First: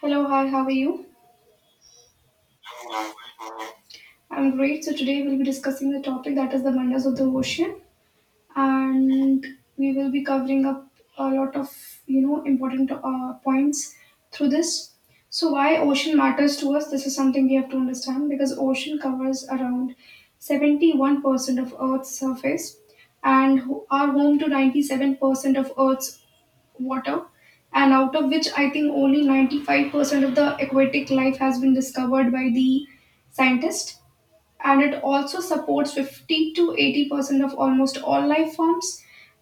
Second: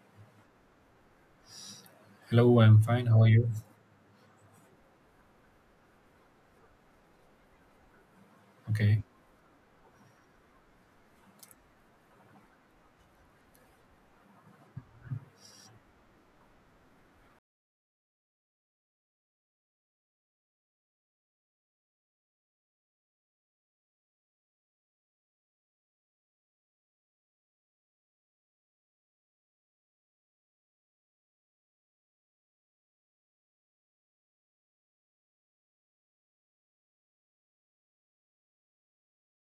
Hello, hi, how are you? Hello, I'm fine. How are you? I'm great. So, today we'll be discussing the topic that is the wonders of the ocean, Okay. and we will be covering up a lot of important points through this. So, why ocean matters to us? This is something we have to understand because ocean covers around 71% of Earth's surface and are home to 97% of Earth's water, and out of which I think only 95% of the aquatic life has been discovered by the scientists. And it also supports 50 to 80% of almost all life forms.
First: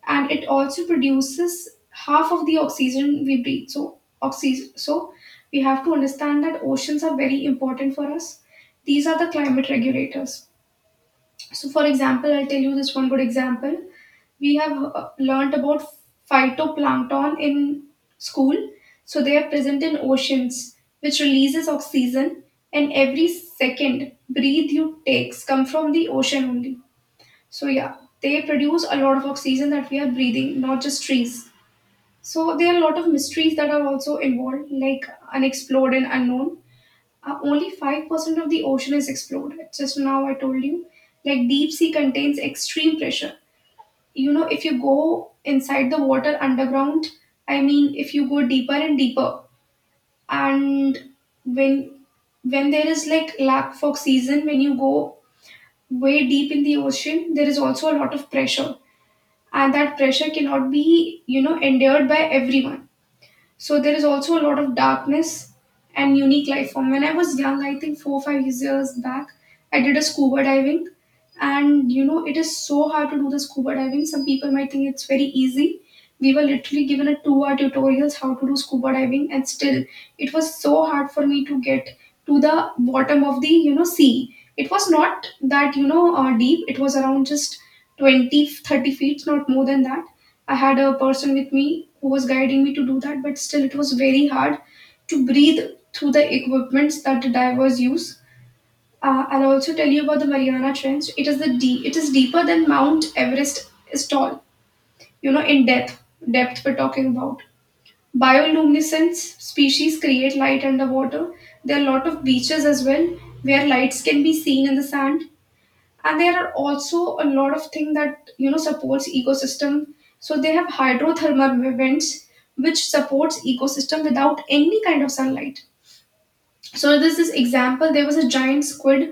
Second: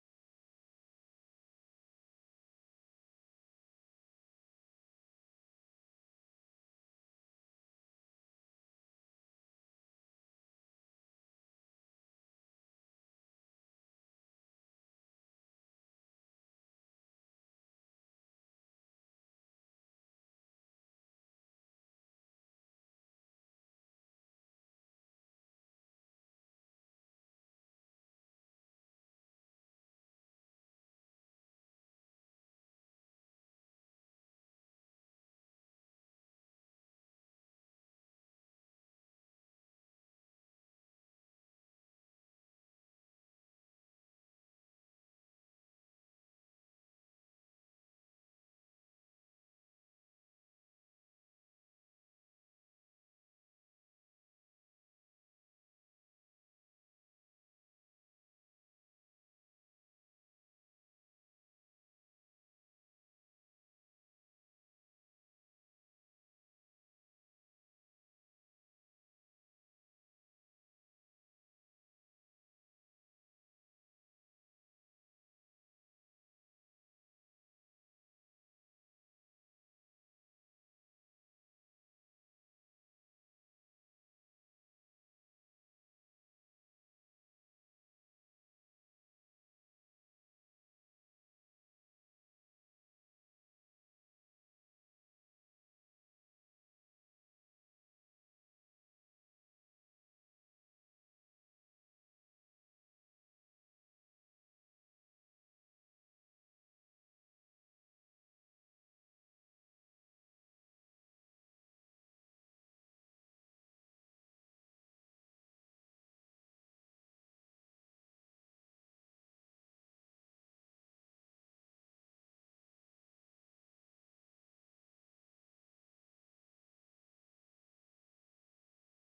And it also produces half of the oxygen we breathe. So, oxygen. So, we have to understand that oceans are very important for us. These are the climate regulators. So, for example, I'll tell you this one good example. We have learnt about phytoplankton in school. So, they are present in oceans, which releases oxygen, and every second breathe you takes come from the ocean only. So, yeah, they produce a lot of oxygen that we are breathing, not just trees. So, there are a lot of mysteries that are also involved, like unexplored and unknown. Only 5% of the ocean is explored. Just now I told you, like deep sea contains extreme pressure. You know, if you go inside the water underground, I mean, if you go deeper and deeper, and when when there is like lack for oxygen, when you go way deep in the ocean, there is also a lot of pressure, and that pressure cannot be endured by everyone, so there is also a lot of darkness and unique life form. When I was young, I think 4 or 5 years back, I did a scuba diving, and you know it is so hard to do the scuba diving. Some people might think it's very easy. We were literally given a 2 hour tutorials how to do scuba diving, and still it was so hard for me to get to the bottom of the sea. It was not that deep. It was around just 20, 30 feet, not more than that. I had a person with me who was guiding me to do that, but still it was very hard to breathe through the equipments that the divers use. I'll also tell you about the Mariana Trench. It is the deep. It is deeper than Mount Everest is tall. You know, in depth we're talking about. Bioluminescence species create light underwater. There are a lot of beaches as well where lights can be seen in the sand, and there are also a lot of things that you know supports ecosystem, so they have hydrothermal vents which supports ecosystem without any kind of sunlight. So there's this example, there was a giant squid.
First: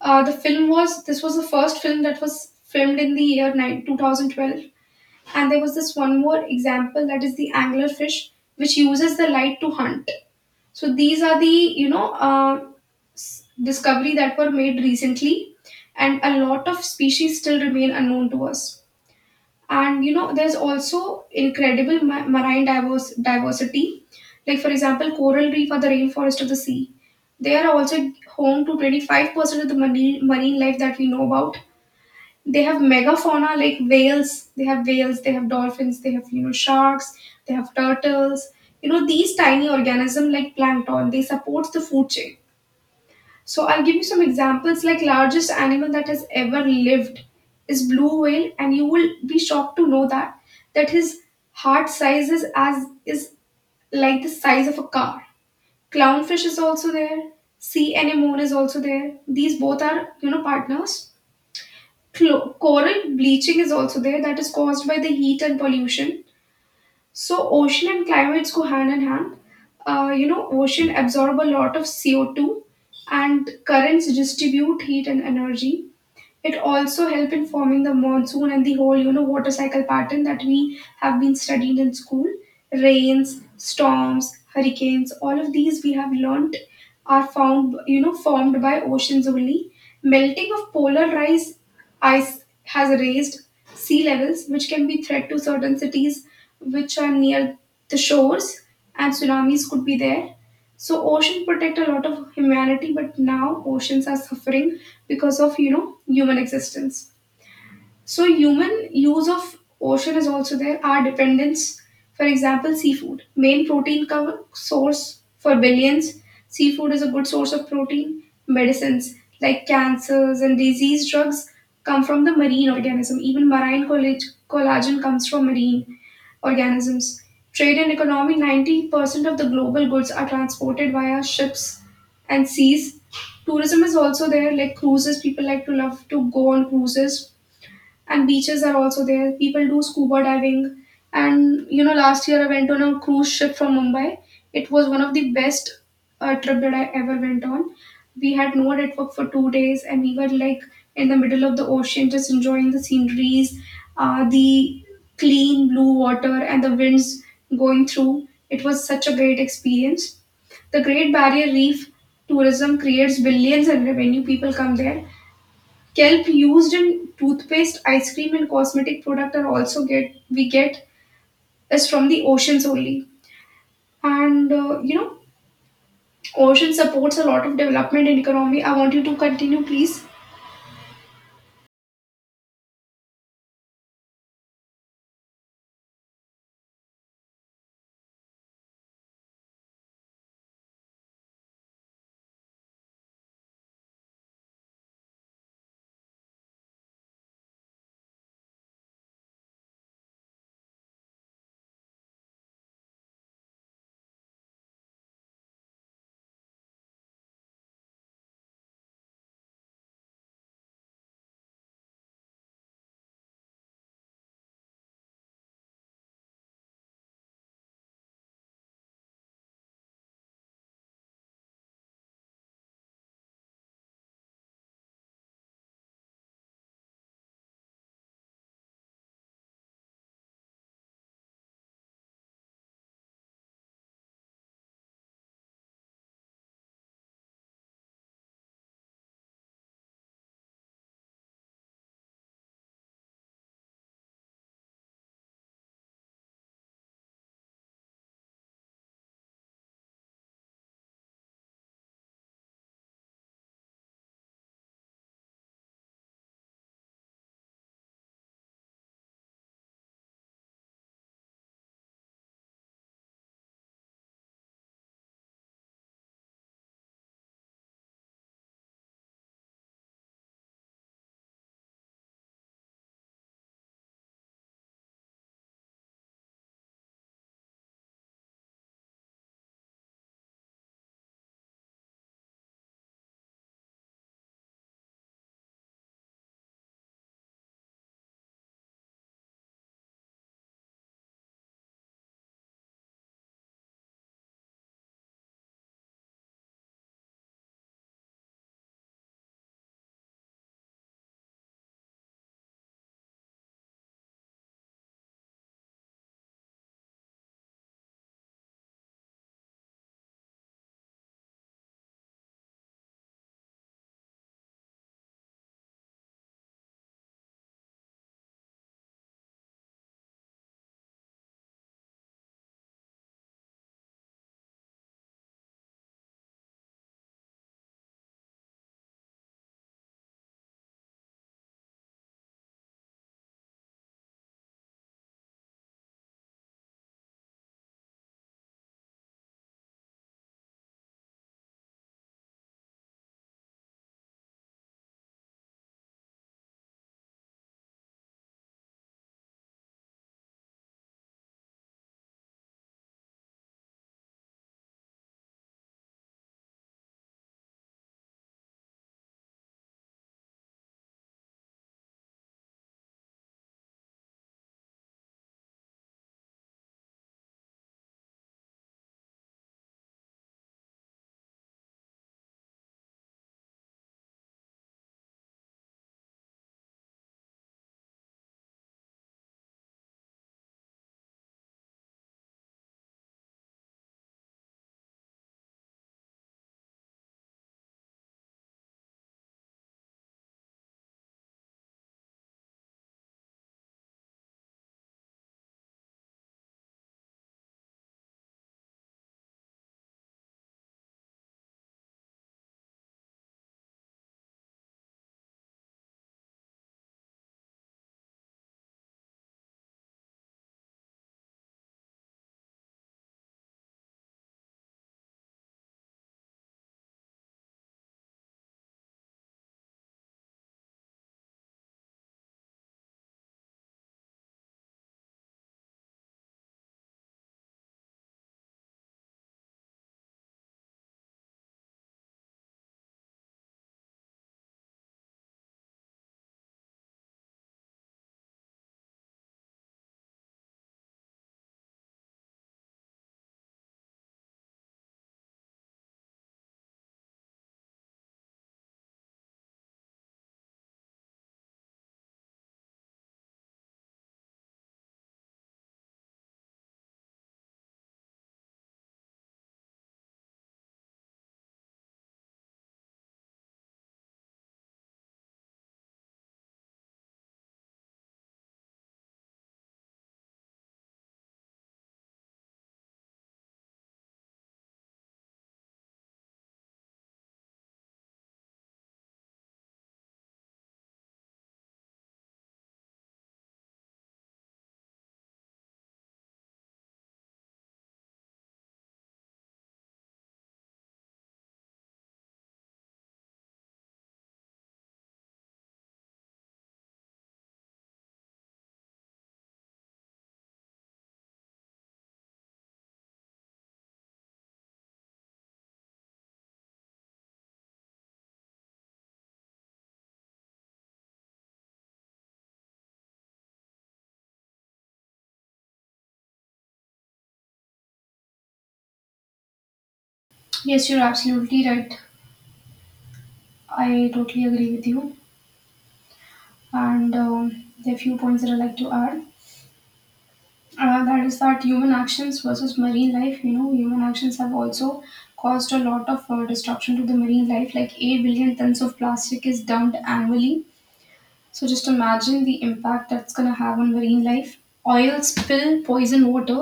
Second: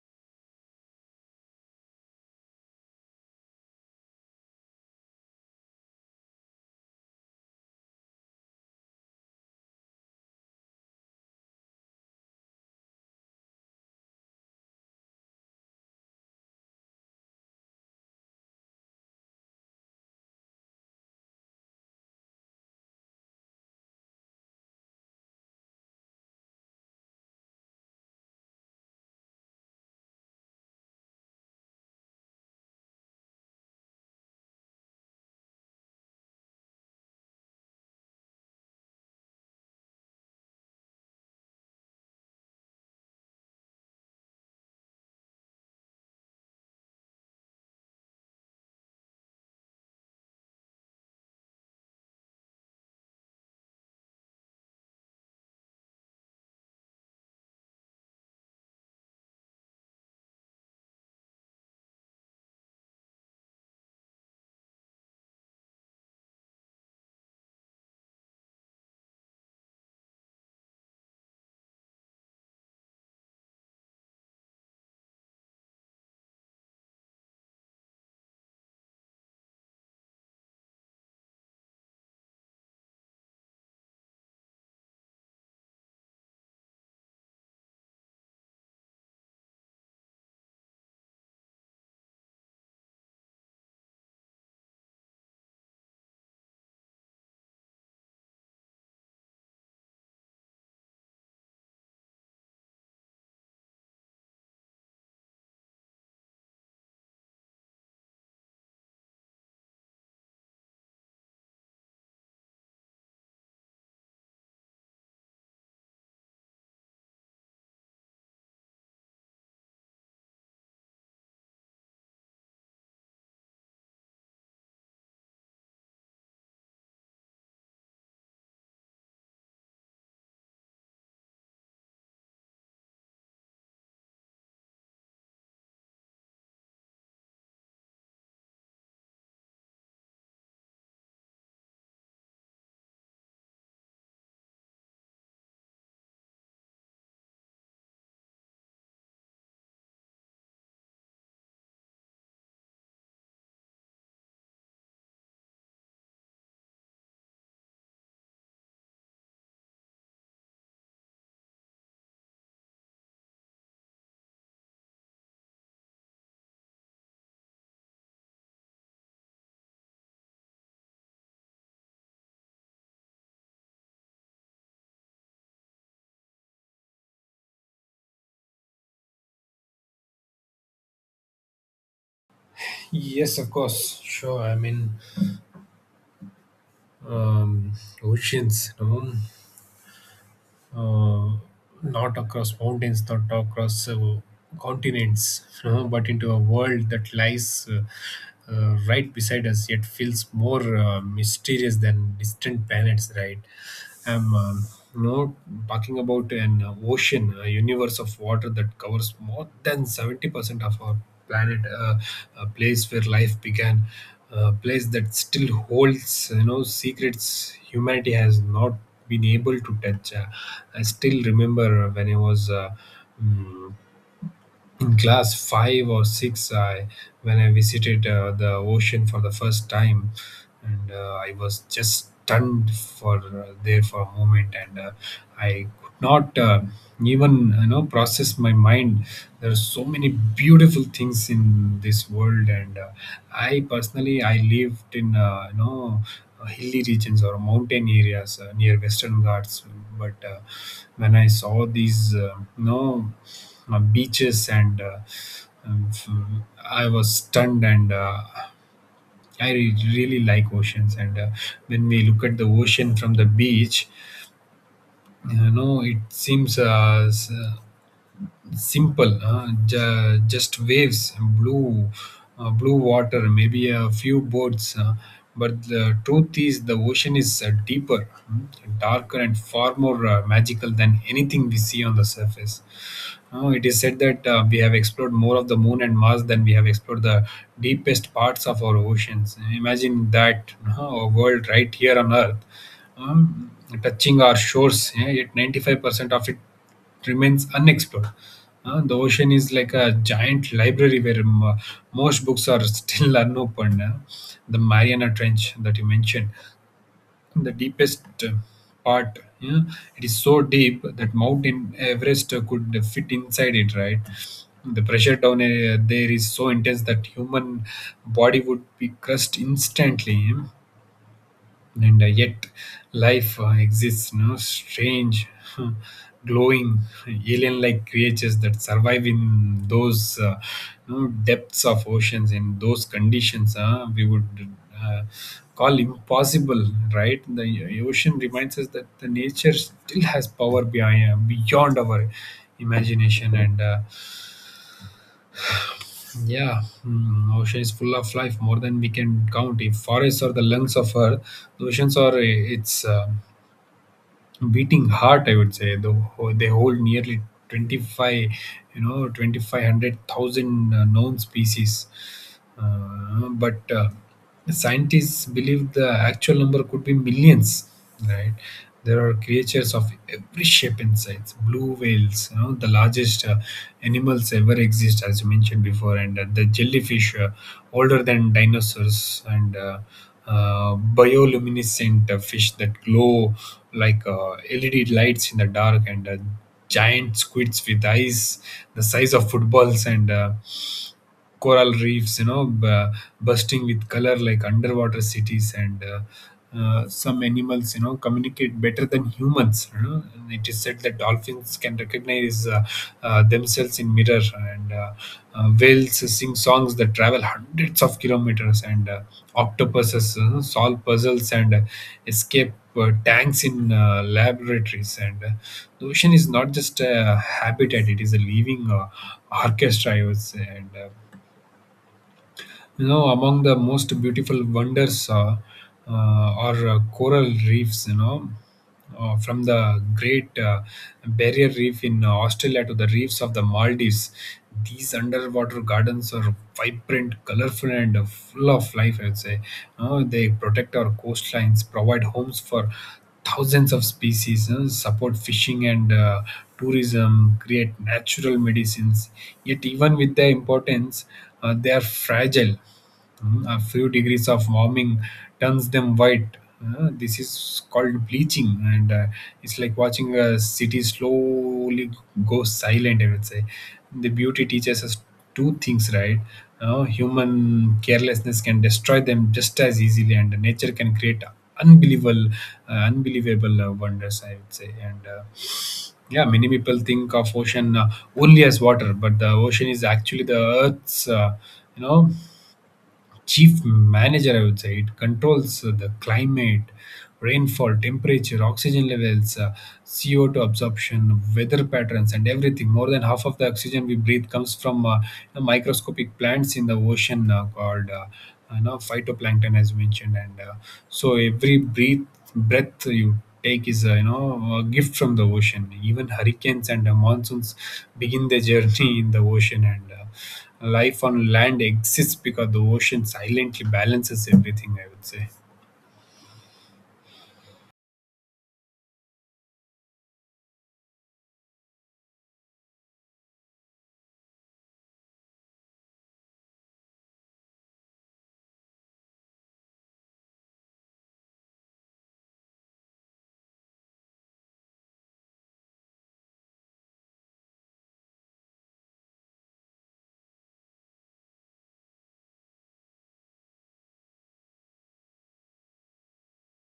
Uh, the film was this was the first film that was filmed in the year 9, 2012. And there was this one more example, that is the anglerfish, which uses the light to hunt. So these are the discovery that were made recently, and a lot of species still remain unknown to us. And you know, there's also incredible marine diverse diversity. Like for example, coral reef or the rainforest of the sea. They are also home to 25% of the marine life that we know about. They have megafauna like whales, they have whales, they have dolphins, they have you know sharks, they have turtles. You know, these tiny organisms like plankton, they support the food chain. So I'll give you some examples, like largest animal that has ever lived is blue whale, and you will be shocked to know that his heart size is as is like the size of a car. Clownfish is also there, sea anemone is also there, these both are you know partners. Coral bleaching is also there, that is caused by the heat and pollution. So ocean and climates go hand in hand. You know, ocean absorb a lot of CO2, and currents distribute heat and energy. It also help in forming the monsoon and the whole, you know, water cycle pattern that we have been studied in school. Rains, storms, hurricanes, all of these we have learnt are found, you know, formed by oceans only. Melting of polar ice has raised sea levels, which can be threat to certain cities which are near the shores, and tsunamis could be there. So ocean protect a lot of humanity, but now oceans are suffering because of you know human existence. So human use of ocean is also there. Our dependence, for example, seafood, main protein cover source for billions. Seafood is a good source of protein. Medicines like cancers and disease drugs come from the marine organism. Even collagen comes from marine organisms. Trade and economy 90% of the global goods are transported via ships and seas. Tourism is also there, like cruises. People to love to go on cruises, and beaches are also there. People do scuba diving, and you know, last year I went on a cruise ship from Mumbai. It was one of the best trip that I ever went on. We had no network for 2 days, and we were like in the middle of the ocean, just enjoying the sceneries, the clean blue water, and the winds going through. It was such a great experience. The Great Barrier Reef tourism creates billions in revenue. People come there. Kelp used in toothpaste, ice cream, and cosmetic product are also get we get is from the oceans only. And you know, ocean supports a lot of development in economy. I want you to continue, please. Yes, of course. Sure. I mean, um, oceans, no? Uh, Not across mountains, not across continents, no? But into a world that lies right beside us, yet feels more mysterious than distant planets, right? I'm you know talking about an ocean, a universe of water that covers more than 70% of our planet, a place where life began, a place that still holds secrets humanity has not been able to touch. I still remember when I was. Mm, in class 5 or 6 when I visited the ocean for the first time, and I was just stunned for there for a moment, and I could not even process my mind. There are so many beautiful things in this world, and I personally I lived in hilly regions or mountain areas near Western Ghats. But when I saw these beaches, um, f- I was stunned, and I really like oceans. And when we look at the ocean from the beach, it seems simple. Just waves, blue water, maybe a few boats. But the truth is the ocean is deeper, darker, and far more magical than anything we see on the surface. It is said that we have explored more of the moon and Mars than we have explored the deepest parts of our oceans. Imagine that. A world right here on Earth, um, touching our shores, yeah, yet 95% of it remains unexplored. The ocean is like a giant library where most books are still unopened. Yeah. The Mariana Trench that you mentioned, the deepest part, yeah, it is so deep that Mountain Everest could fit inside it, right? The pressure down there is so intense that human body would be crushed instantly. Yeah. And yet life exists, no? Strange, glowing, alien like creatures that survive in those no, depths of oceans, and those conditions we would uh, call impossible, right? The ocean reminds us that the nature still has power beyond our imagination. And yeah. Ocean is full of life, more than we can count. If forests are the lungs of Earth, the oceans are its beating heart, I would say. Though they hold nearly 25, twenty-five hundred thousand known species. But scientists believe the actual number could be millions, right? There are creatures of every shape and size: blue whales, the largest animals ever exist, as you mentioned before, and the jellyfish, older than dinosaurs, and bioluminescent fish that glow like LED lights in the dark, and giant squids with eyes the size of footballs, and coral reefs, bursting with color like underwater cities, and some animals, communicate better than humans. You know? And it is said that dolphins can recognize themselves in mirror, and whales sing songs that travel hundreds of kilometers, and octopuses, solve puzzles and escape tanks in laboratories. And the ocean is not just a habitat, it is a living orchestra, I would say. And among the most beautiful wonders uh, are coral reefs, from the Great Barrier Reef in Australia to the reefs of the Maldives. These underwater gardens are vibrant, colorful, and full of life, I would say. They protect our coastlines, provide homes for thousands of species, support fishing and tourism, create natural medicines. Yet, even with their importance, they are fragile. A few degrees of warming turns them white. This is called bleaching, and it's like watching a city slowly go silent, I would say. The beauty teaches us two things, right? Human carelessness can destroy them just as easily, and nature can create unbelievable, unbelievable wonders, I would say. And yeah, many people think of ocean only as water, but the ocean is actually the Earth's you know chief manager, I would say. It controls the climate, rainfall, temperature, oxygen levels, CO2 absorption, weather patterns, and everything. More than half of the oxygen we breathe comes from microscopic plants in the ocean called phytoplankton, as mentioned, and so every breath you take is a, you know a gift from the ocean. Even hurricanes and monsoons begin their journey in the ocean. And life on land exists because the ocean silently balances everything, I would say. Yes, you're absolutely right. I totally agree with you. And there are few points that I like to add. That is that Human actions versus marine life. You know, human actions have also caused a lot of destruction to the marine life. Like 8 billion tons of plastic is dumped annually. So just imagine the impact that's going to have on marine life. Oil spill poison water.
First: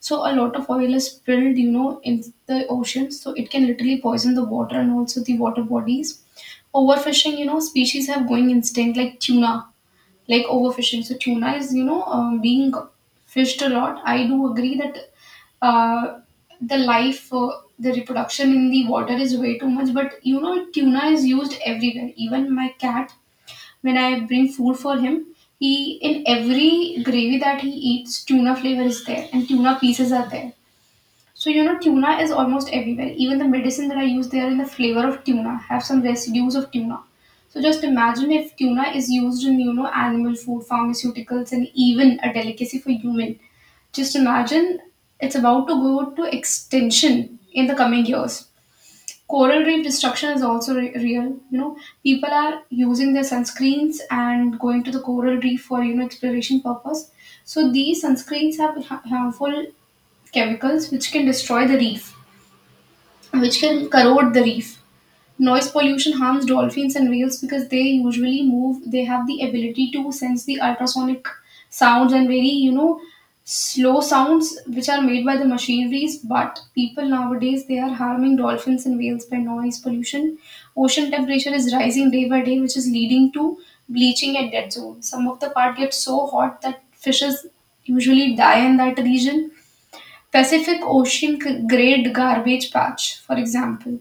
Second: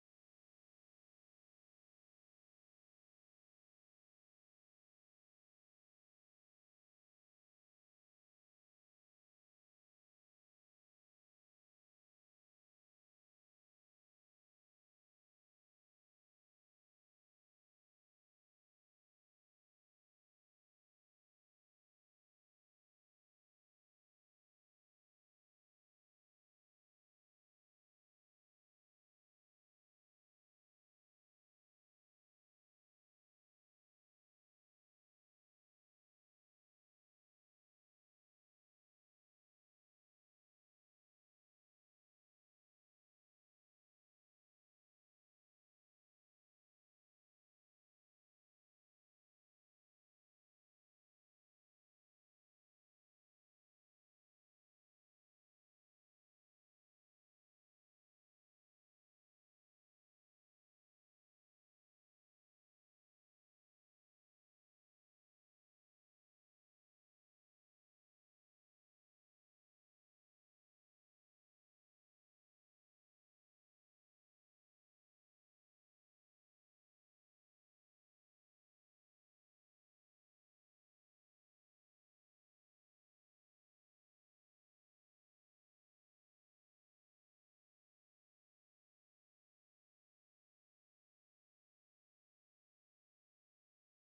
So a lot of oil is spilled, you know, in the ocean. So it can literally poison the water and also the water bodies. Overfishing, you know, species have going instinct like tuna, like overfishing. So tuna is, being fished a lot. I do agree that uh, the life, uh, the reproduction in the water is way too much. But you know, tuna is used everywhere. Even my cat, when I bring food for him, he in every gravy that he eats, tuna flavor is there and tuna pieces are there. So you know, tuna is almost everywhere. Even the medicine that I use, they are in the flavor of tuna, have some residues of tuna. So just imagine if tuna is used in you know animal food, pharmaceuticals, and even a delicacy for human. Just imagine, it's about to go to extinction in the coming years. Coral reef destruction is also real. You know, people are using their sunscreens and going to the coral reef for you know exploration purpose. So these sunscreens have harmful chemicals which can destroy the reef, which can corrode the reef. Noise pollution harms dolphins and whales because they usually move, they have the ability to sense the ultrasonic sounds and very, you know, slow sounds which are made by the machineries. But people nowadays they are harming dolphins and whales by noise pollution. Ocean temperature is rising day by day, which is leading to bleaching at dead zone. Some of the part gets so hot that fishes usually die in that region. Pacific Ocean Great Garbage Patch, for example.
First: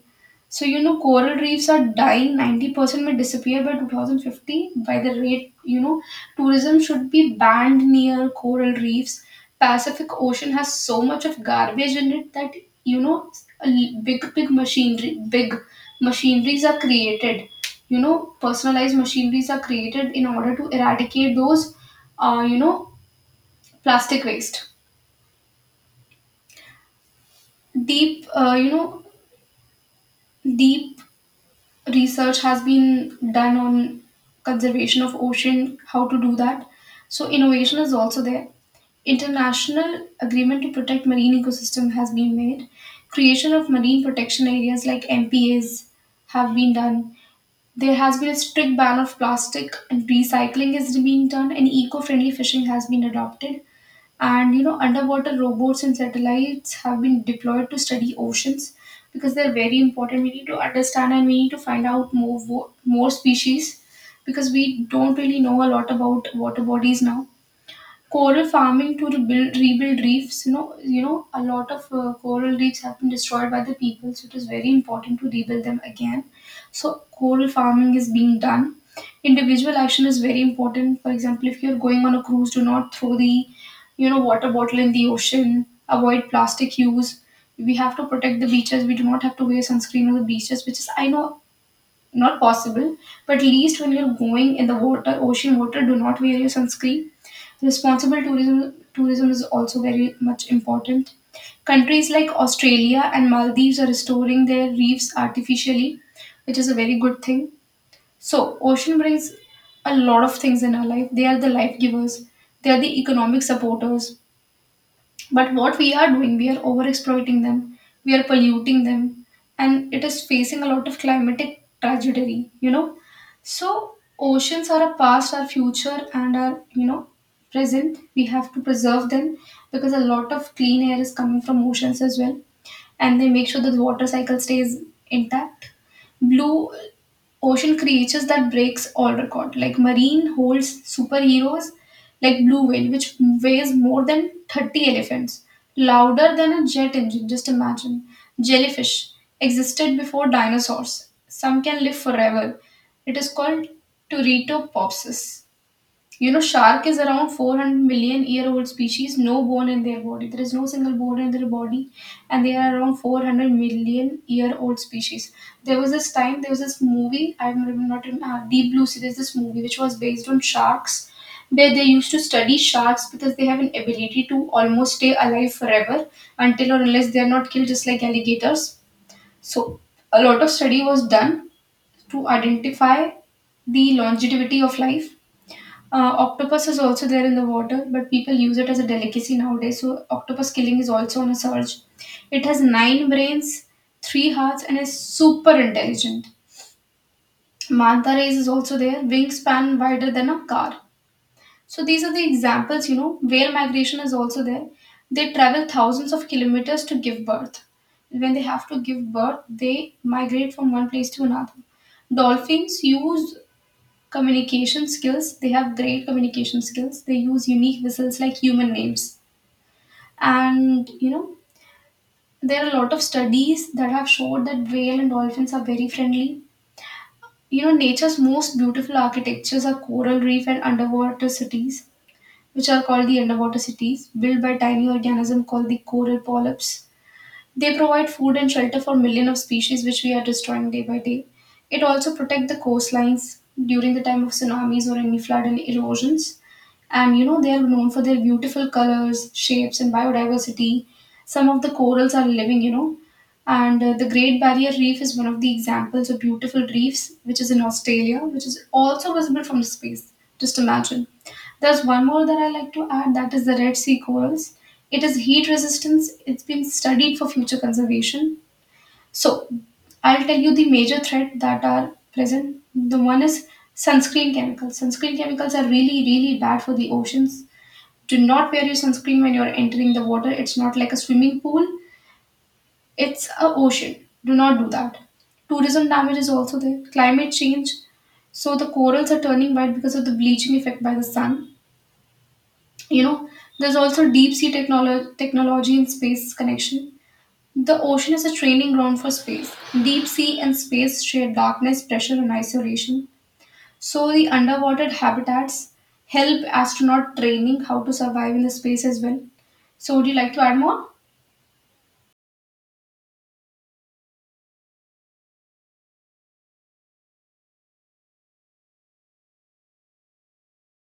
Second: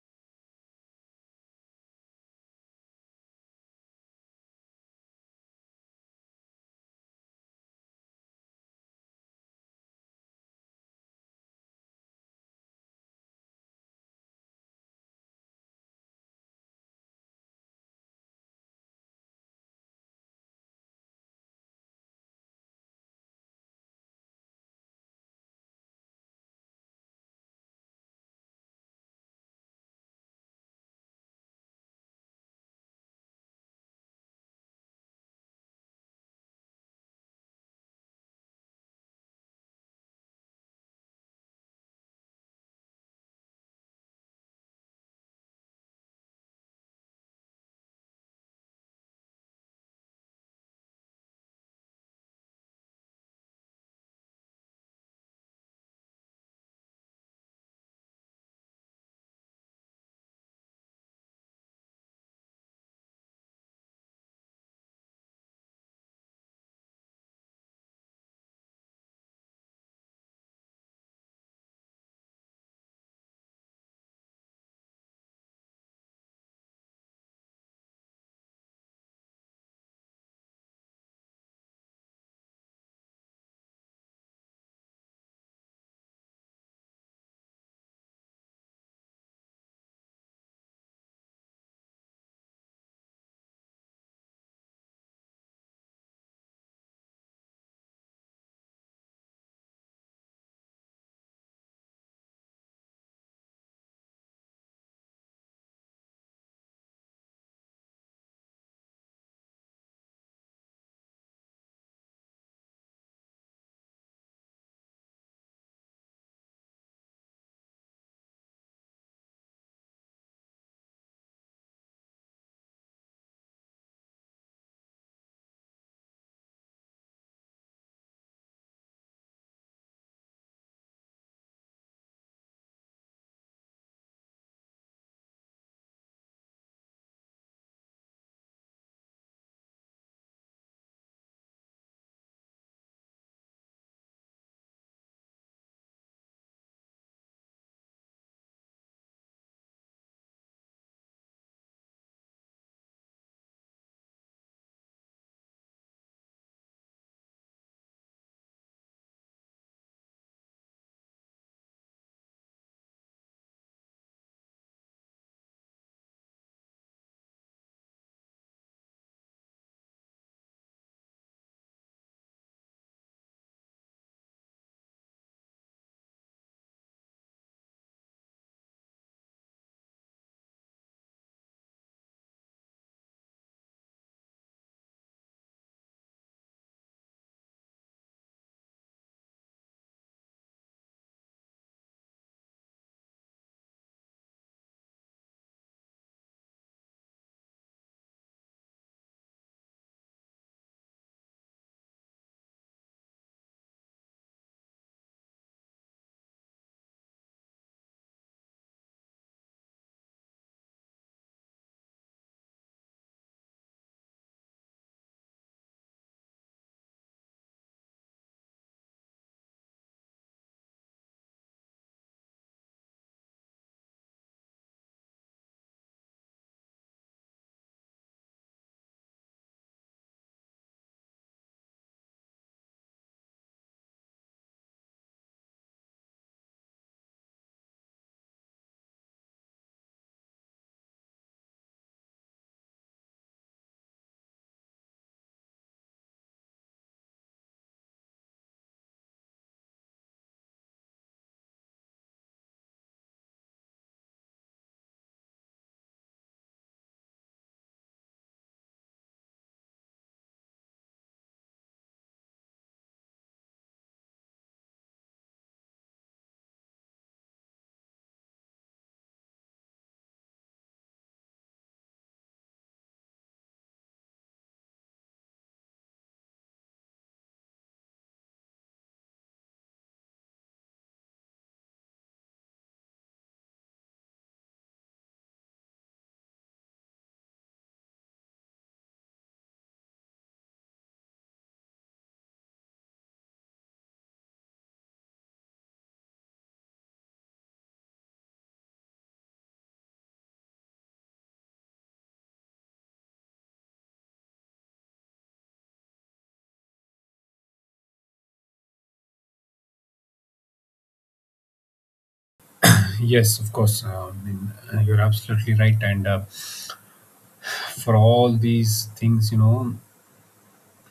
So, you know, coral reefs are dying. 90% may disappear by 2050 by the rate, you know, tourism should be banned near coral reefs. Pacific Ocean has so much of garbage in it that, you know, a big, big machinery, big machineries are created. You know, personalized machineries are created in order to eradicate those, uh, you know, plastic waste. Deep, uh, you know, Deep research has been done on conservation of ocean, how to do that. So innovation is also there. International agreement to protect marine ecosystem has been made. Creation of marine protection areas like MPAs have been done. There has been a strict ban of plastic and recycling has been done and eco-friendly fishing has been adopted. And you know underwater robots and satellites have been deployed to study oceans because they're very important. We need to understand and we need to find out more species because we don't really know a lot about water bodies now. Coral farming to rebuild reefs. You know, a lot of coral reefs have been destroyed by the people, so it is very important to rebuild them again. So coral farming is being done. Individual action is very important. For example, if you're going on a cruise, do not throw the, water bottle in the ocean. Avoid plastic use. We have to protect the beaches. We do not have to wear sunscreen on the beaches, which is I know not possible, but at least when you're going in the water, ocean water, do not wear your sunscreen. Responsible tourism is also very much important. Countries like Australia and Maldives are restoring their reefs artificially, which is a very good thing. So, ocean brings a lot of things in our life. They are the life givers, they are the economic supporters, but what we are doing, we are overexploiting them, we are polluting them, and it is facing a lot of climatic tragedy. So, oceans are our past, our future, and our present. We have to preserve them because a lot of clean air is coming from oceans as well, and they make sure that the water cycle stays intact. Blue ocean creatures that breaks all record like marine holds superheroes like blue whale which weighs more than 30 elephants, louder than a jet engine. Just imagine. Jellyfish existed before dinosaurs, some can live forever. It is called Turritopopsis. Shark is around 400 million year old species, no bone in their body. There is no single bone in their body, and they are around 400 million year old species. There was this time, there was this movie, not in Deep Blue Sea, there's this movie which was based on sharks, where they used to study sharks because they have an ability to almost stay alive forever until or unless they are not killed, just like alligators. So, a lot of study was done to identify the longevity of life. Octopus is also there in the water, but people use it as a delicacy nowadays. So octopus killing is also on a surge. It has nine brains, three hearts, and is super intelligent. Manta rays is also there, wingspan wider than a car. So these are the examples. Whale migration is also there. They travel thousands of kilometers to give birth. When they have to give birth, they migrate from one place to another. Dolphins use communication skills. They have great communication skills. They use unique whistles like human names. And you know, there are a lot of studies that have showed that whale and dolphins are very friendly. Nature's most beautiful architectures are coral reef and underwater cities, which are called the underwater cities, built by tiny organisms called the coral polyps. They provide food and shelter for millions of species which we are destroying day by day. It also protects the coastlines during the time of tsunamis or any flood and erosions. They are known for their beautiful colors, shapes, and biodiversity. Some of the corals are living. And the Great Barrier Reef is one of the examples of beautiful reefs, which is in Australia, which is also visible from the space. Just imagine. There's one more that I like to add, that is the Red Sea corals. It is heat resistance. It's been studied for future conservation. So I'll tell you the major threat that are present. The one is sunscreen chemicals. Sunscreen chemicals are really, really bad for the oceans. Do not wear your sunscreen when you're entering the water. It's not like a swimming pool, it's a ocean. Do not do that. Tourism damage is also there. Climate change. So the corals are turning white because of the bleaching effect by the sun. You know, there's also deep sea technology and space connection. The ocean is a training ground for space. Deep sea and space share darkness, pressure, and isolation. So, the underwater habitats help astronaut training how to survive in the space as well. So, would you like to add more? Yes, of course. I mean, you're absolutely right. And for all these things,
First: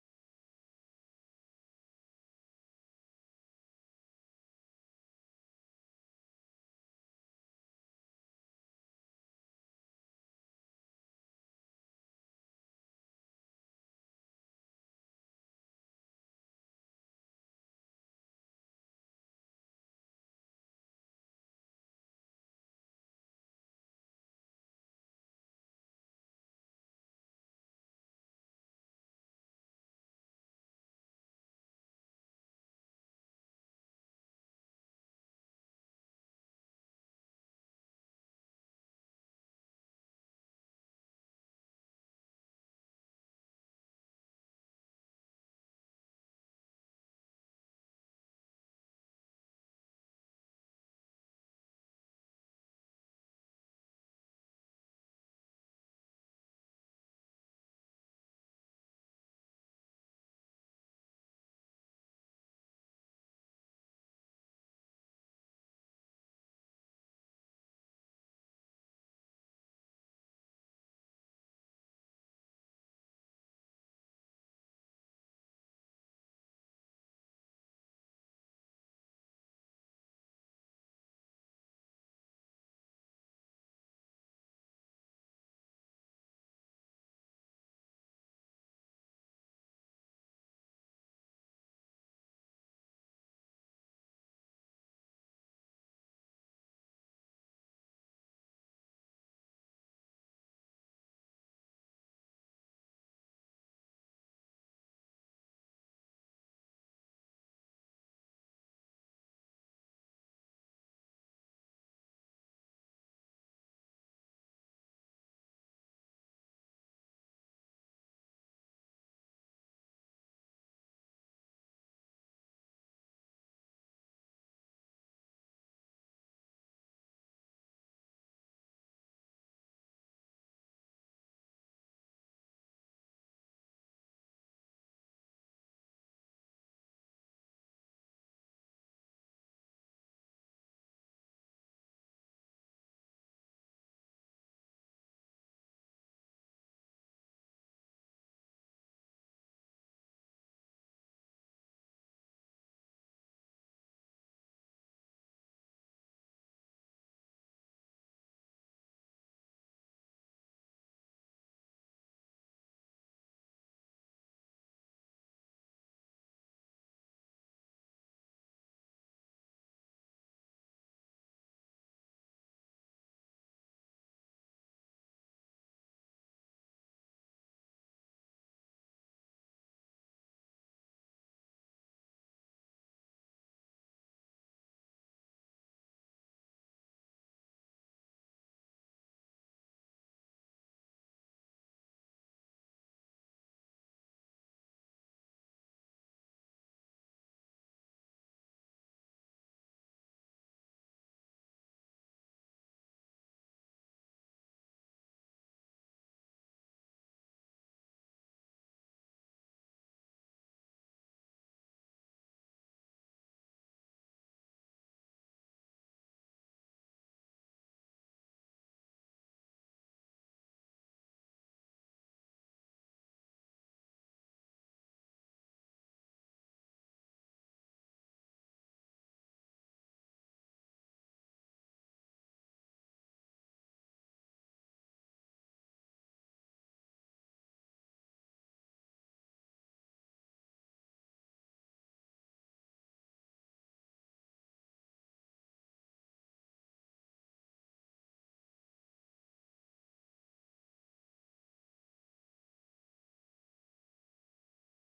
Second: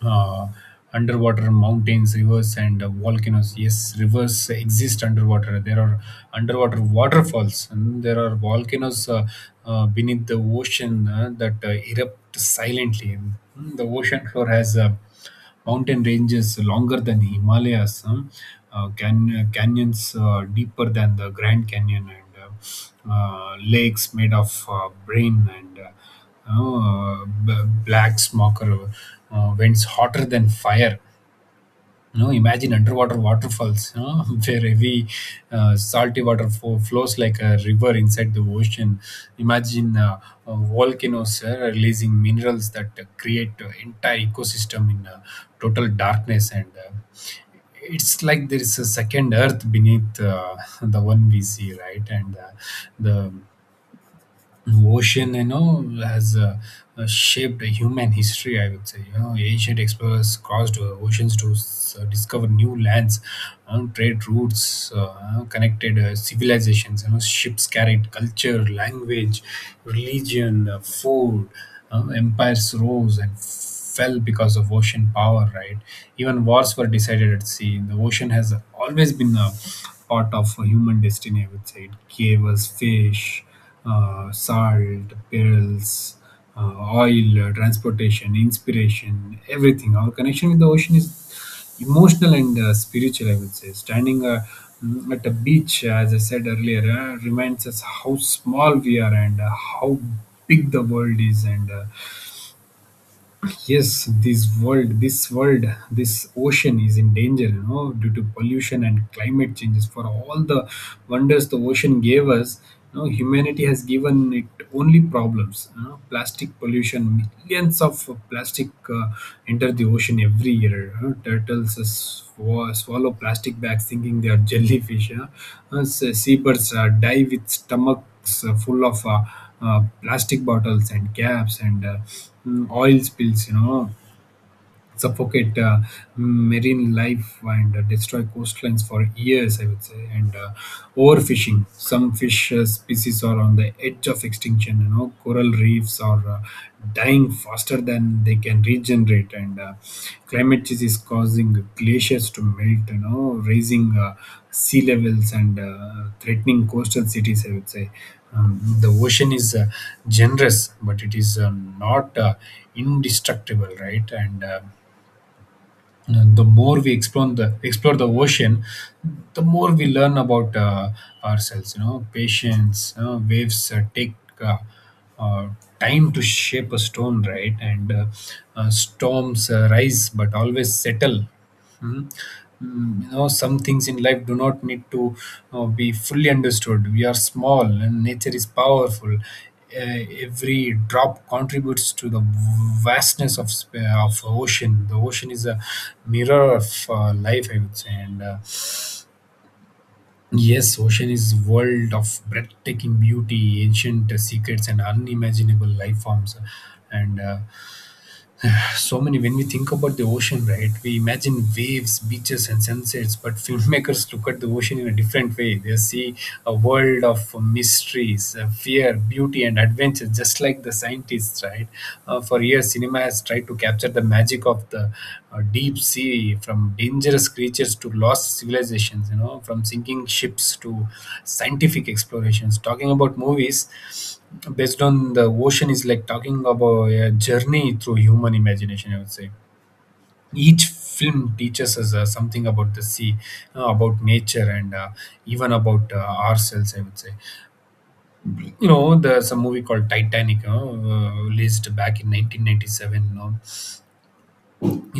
uh, underwater mountains, rivers, and volcanoes. Yes, rivers exist underwater. There are underwater waterfalls, and there are volcanoes beneath the ocean that erupt silently. The ocean floor has mountain ranges longer than Himalayas, huh? Canyons deeper than the Grand Canyon, and lakes made of brain, and black smoker winds hotter than fire. Imagine underwater waterfalls, where heavy salty water flows like a river inside the ocean. Imagine volcanoes releasing minerals that create entire ecosystem in total darkness. And it's like there is a second Earth beneath the one we see, right? And the ocean, has shaped human history, I would say. Ancient explorers crossed oceans to discover new lands. Trade routes connected civilizations. Ships carried culture, language, religion, food. Empires rose and fell because of ocean power, right? Even wars were decided at sea. The ocean has always been a part of human destiny, I would say. It gave us fish, salt, perils, uh, oil, transportation, inspiration, everything. Our connection with the ocean is emotional and spiritual, I would say. Standing at a beach, as I said earlier, reminds us how small we are, and how big the world is. And yes, this ocean is in danger, due to pollution and climate changes. For all the wonders the ocean gave us, humanity has given it only problems. You know, plastic pollution, millions of plastic enter the ocean every year. You know, turtles swallow plastic bags thinking they are jellyfish. You know, seabirds die with stomachs full of plastic bottles and caps. And oil spills, suffocate marine life and destroy coastlines for years, I would say. And overfishing, some fish species are on the edge of extinction. You know, coral reefs are dying faster than they can regenerate, and climate change is causing glaciers to melt, you know, raising sea levels and threatening coastal cities, I would say. The ocean is generous, but it is not indestructible, right? And the more we explore the ocean, the more we learn about ourselves. You know, patience. You know, waves take uh, uh, time to shape a stone, right? And storms rise but always settle. Hmm? You know, some things in life do not need to be fully understood. We are small and nature is powerful. Every drop contributes to the vastness of ocean. The ocean is a mirror of life, I would say. And yes, ocean is world of breathtaking beauty, ancient secrets, and unimaginable life forms. And so many when we think about the ocean, right, we imagine waves, beaches, and sunsets. But filmmakers look at the ocean in a different way. They see a world of mysteries, fear, beauty, and adventure, just like the scientists, right? For years cinema has tried to capture the magic of the deep sea, from dangerous creatures to lost civilizations, from sinking ships to scientific explorations. Talking about movies based on the ocean is like talking about a journey through human imagination, I would say. Each film teaches us something about the sea, about nature, and even about ourselves, I would say. You know, there's a movie called Titanic, released back in 1997. You know.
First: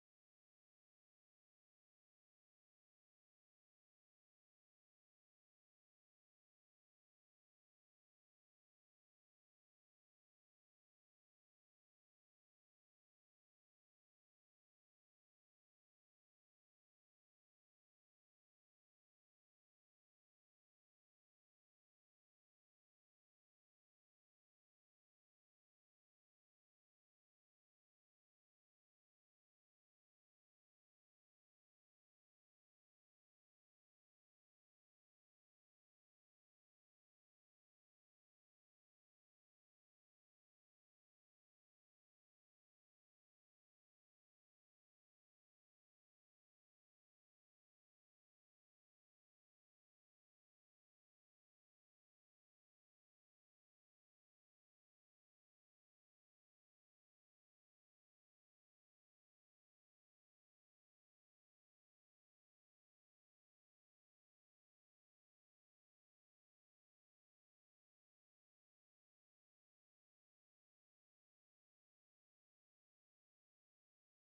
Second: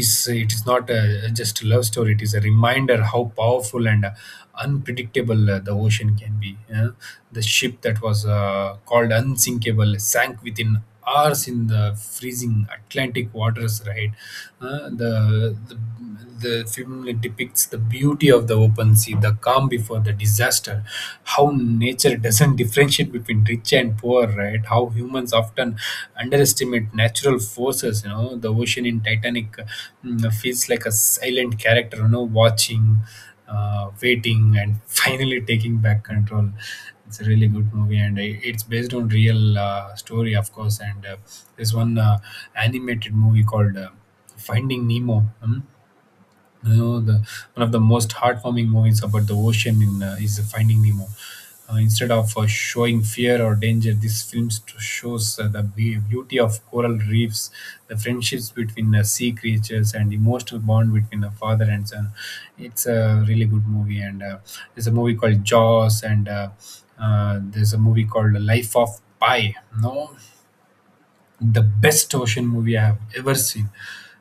Is it is not a, just a love story. It is a reminder how powerful and unpredictable the ocean can be, yeah? The ship that was called unsinkable sank within hours in the freezing Atlantic waters, right? Uh, the, the the film depicts the beauty of the open sea, the calm before the disaster, how nature doesn't differentiate friendship between rich and poor, right? How humans often underestimate natural forces. The ocean in Titanic, mm, feels like a silent character. You know, watching, waiting, and finally taking back control. It's a really good movie, and it's based on real story, of course. And There's one animated movie called Finding Nemo. Hmm? You know the one of the most heartwarming movies about the ocean in is Finding Nemo. Instead of showing fear or danger, this film shows the beauty of coral reefs, the friendships between sea creatures, and emotional bond between a father and son. It's a really good movie, and there's a movie called Jaws, and there's a movie called Life of Pi. No, the best ocean movie I have ever seen.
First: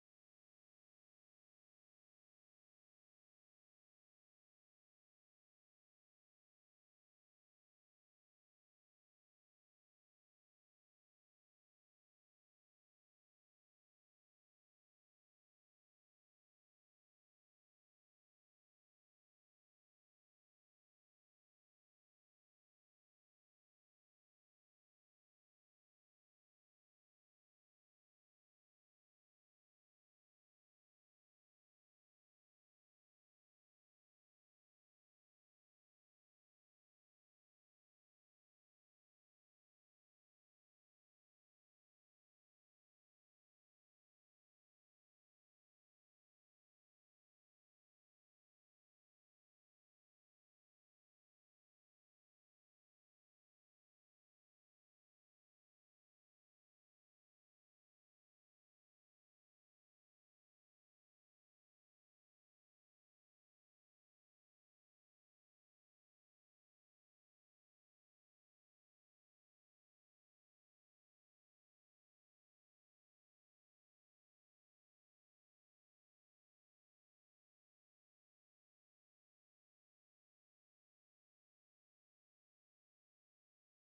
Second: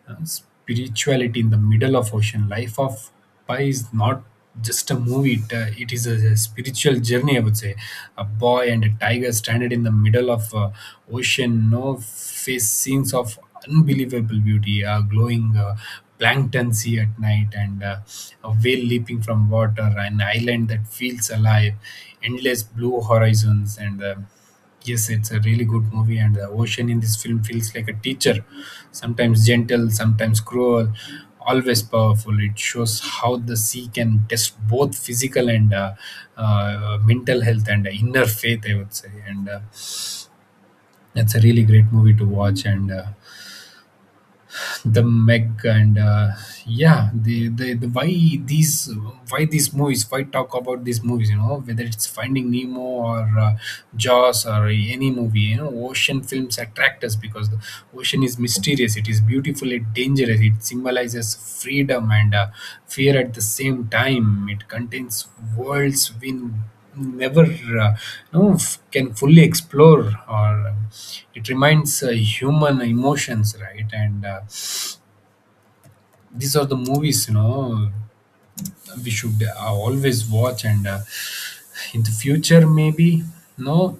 Spirituality in the middle of ocean. Life of Pi is not just a movie, it is a spiritual journey, I would say. A boy and a tiger stranded in the middle of ocean, no face scenes of unbelievable beauty. A glowing plankton sea at night, and a whale leaping from water, an island that feels alive, endless blue horizons, and yes, it's a really good movie, and the ocean in this film feels like a teacher, sometimes gentle, sometimes cruel, always powerful. It shows how the sea can test both physical and mental health and inner faith, I would say. And That's a really great movie to watch. And The Meg, and yeah, the why these, why these movies, why talk about these movies? You know, whether it's Finding Nemo or Jaws or any movie, you know, ocean films attract us because the ocean is mysterious, it is beautiful, it dangerous, it symbolizes freedom and fear at the same time. It contains worlds we never can fully explore, or it reminds human emotions, right? and These are the movies, you know, we should always watch, and in the future, maybe, no,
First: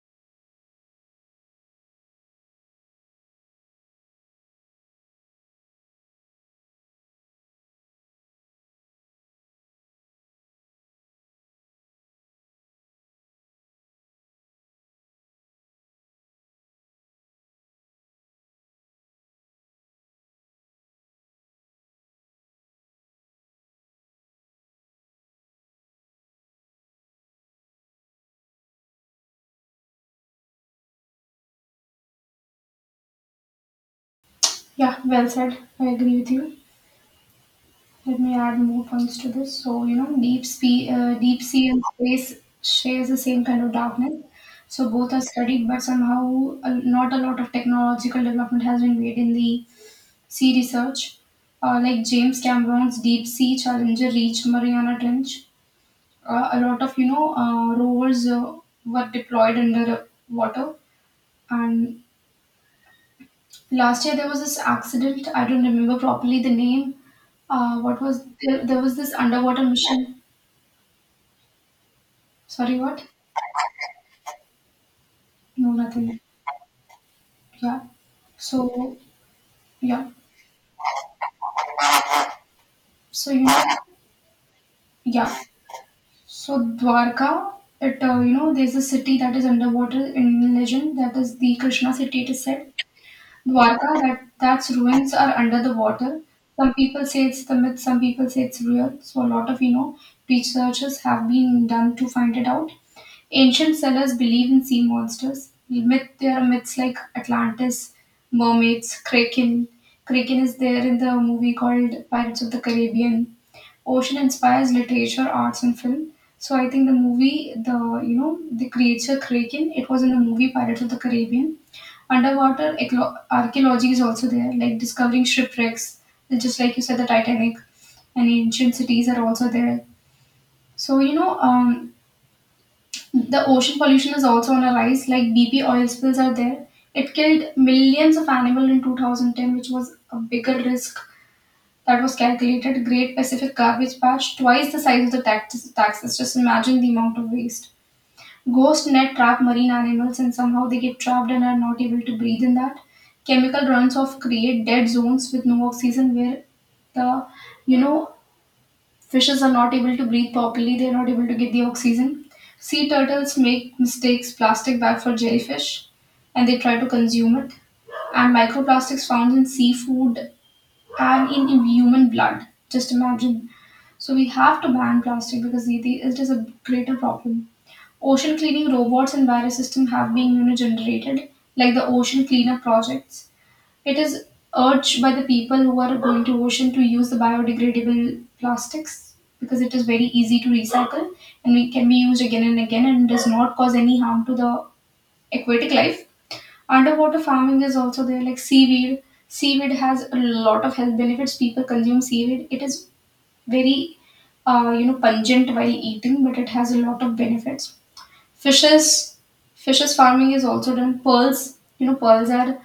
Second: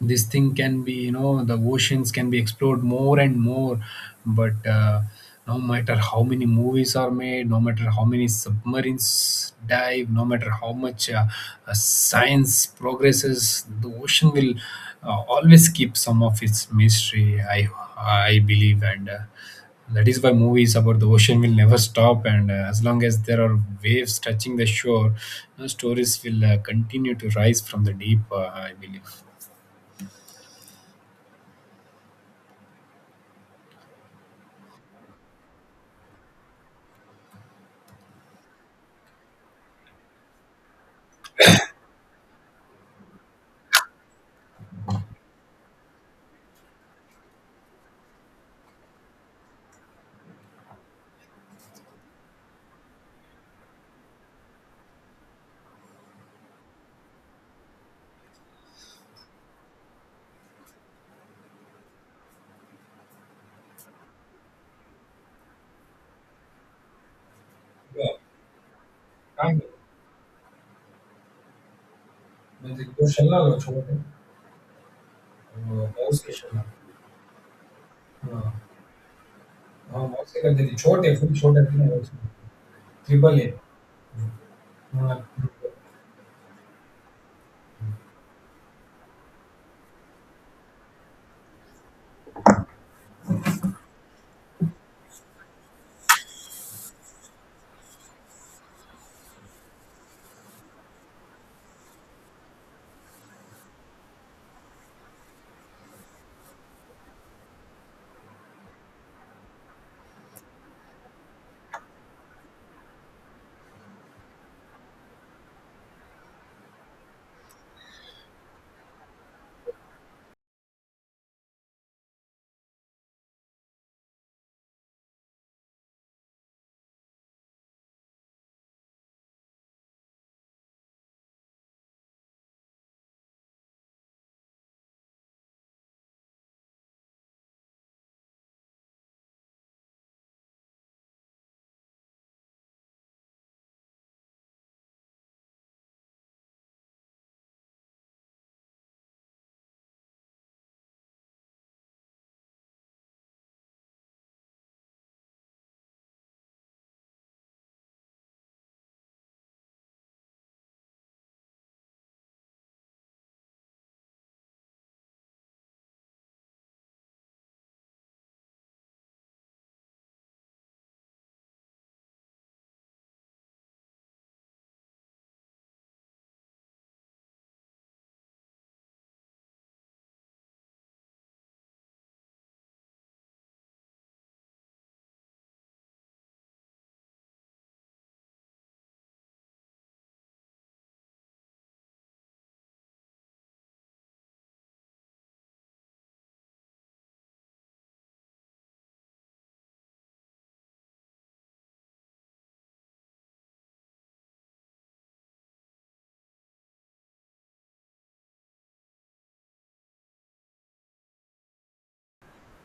this thing can be, you know, the oceans can be explored more and more. But No matter how many movies are made, no matter how many submarines dive, no matter how much science progresses, the ocean will always keep some of its mystery, I believe. And That is why movies about the ocean will never stop, and as long as there are waves touching the shore, you know, stories will continue to rise from the deep, I believe. Yeah, well said. I agree with you. Let me add more points to this. So, deep sea and space shares the same kind of darkness. So, both are studied, but somehow not a lot of technological development has been made in the sea research. Like James Cameron's Deep Sea Challenger reached Mariana Trench. A lot of, rovers were deployed under water. And last year there was this accident. I don't remember properly the name. What was there, there was this underwater Anche. mission. Sorry, जैसे what? जो छल्ला होगा छोटे अ, No, house nothing. के छल्ला. Yeah. हाँ, So, हाँ, yeah. House के कर देती छोटे फुल छोटे तीन house So, triple you A. know, हाँ. yeah. So, Dwarka, there's a city that is underwater in legend, that is the Krishna city, it is said. Dwarka, that's ruins are under the water. Some people say it's the myth, some people say it's real. So, a lot of, researches have been done to find it out. Ancient sellers believe in sea monsters. Myth, there are myths like Atlantis, mermaids, Kraken. Kraken is there in the movie called Pirates of the Caribbean. Ocean inspires literature, arts, and film. So I think the movie, the creature Kraken, it was in the movie Pirates of the Caribbean. Underwater archaeology is also there, like discovering shipwrecks, just like you said, the Titanic, and ancient cities are also there. So the ocean pollution is also on a rise, like BP oil spills are there. It killed millions of animals in 2010, which was a bigger risk that was calculated. Great Pacific Garbage Patch, twice the size of the taxes. Just imagine the amount of waste. Ghost net trap marine animals, and somehow they get trapped and are not able to breathe in that. Chemical runs off create dead zones with no oxygen where the you know fishes are not able to breathe properly, they are not able to get the oxygen. Sea turtles make mistakes plastic bag for jellyfish, and they try to consume it. And microplastics found in seafood and in human blood. Just imagine. So we have to ban plastic because it is a greater problem. Ocean cleaning robots and virus system have been, generated, like the ocean cleanup projects. It is urged by the people who are going to ocean to use the biodegradable plastics, because it is very easy to recycle and it can be used again and again and does not cause any harm to the aquatic life. Underwater farming is also there, like seaweed. Seaweed has a lot of health benefits. People consume seaweed. It is very, pungent while eating, but it has a lot of benefits. Fishes, fishes farming is also done. Pearls, pearls are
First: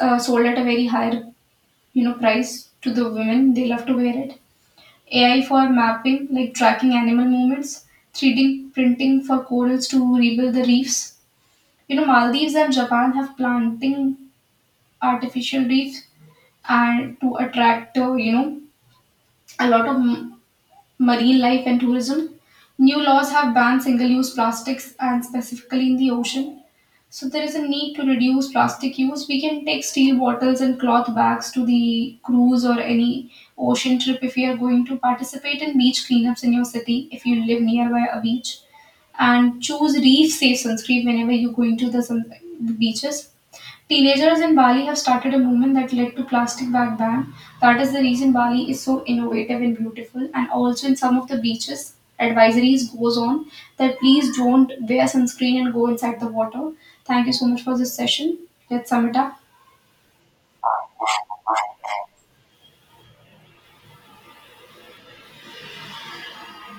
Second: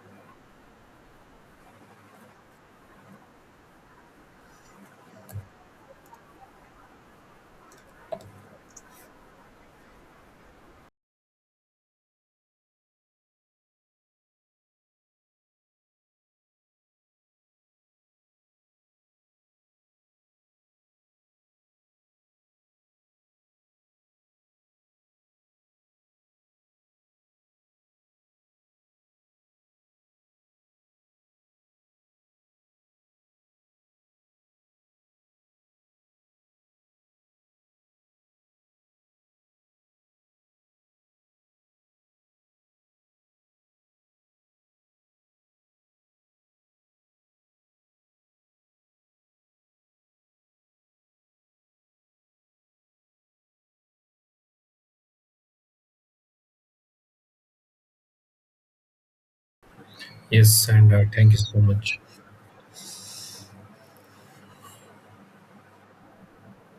sold at a very higher prize to the women, they love to wear it. AI for mapping, like tracking animal movements. 3D printing for corals to rebuild the reefs. Maldives and Japan have planting artificial reefs and to attract a lot of marine life and tourism. New laws have banned single use plastics, and specifically in the ocean. So there is a need to reduce plastic use. We can take steel bottles and cloth bags to the cruise or any ocean trip, if you are going to participate in beach cleanups in your city if you live nearby a beach, and choose reef safe sunscreen whenever you're going to the, the beaches. Teenagers in Bali have started a movement that led to plastic bag ban. That is the reason Bali is so innovative and beautiful. And also in some of the beaches, advisories goes on that please don't wear sunscreen and go inside the water. Thank you so much for this session. Let's sum it up. Yes, and thank you so much.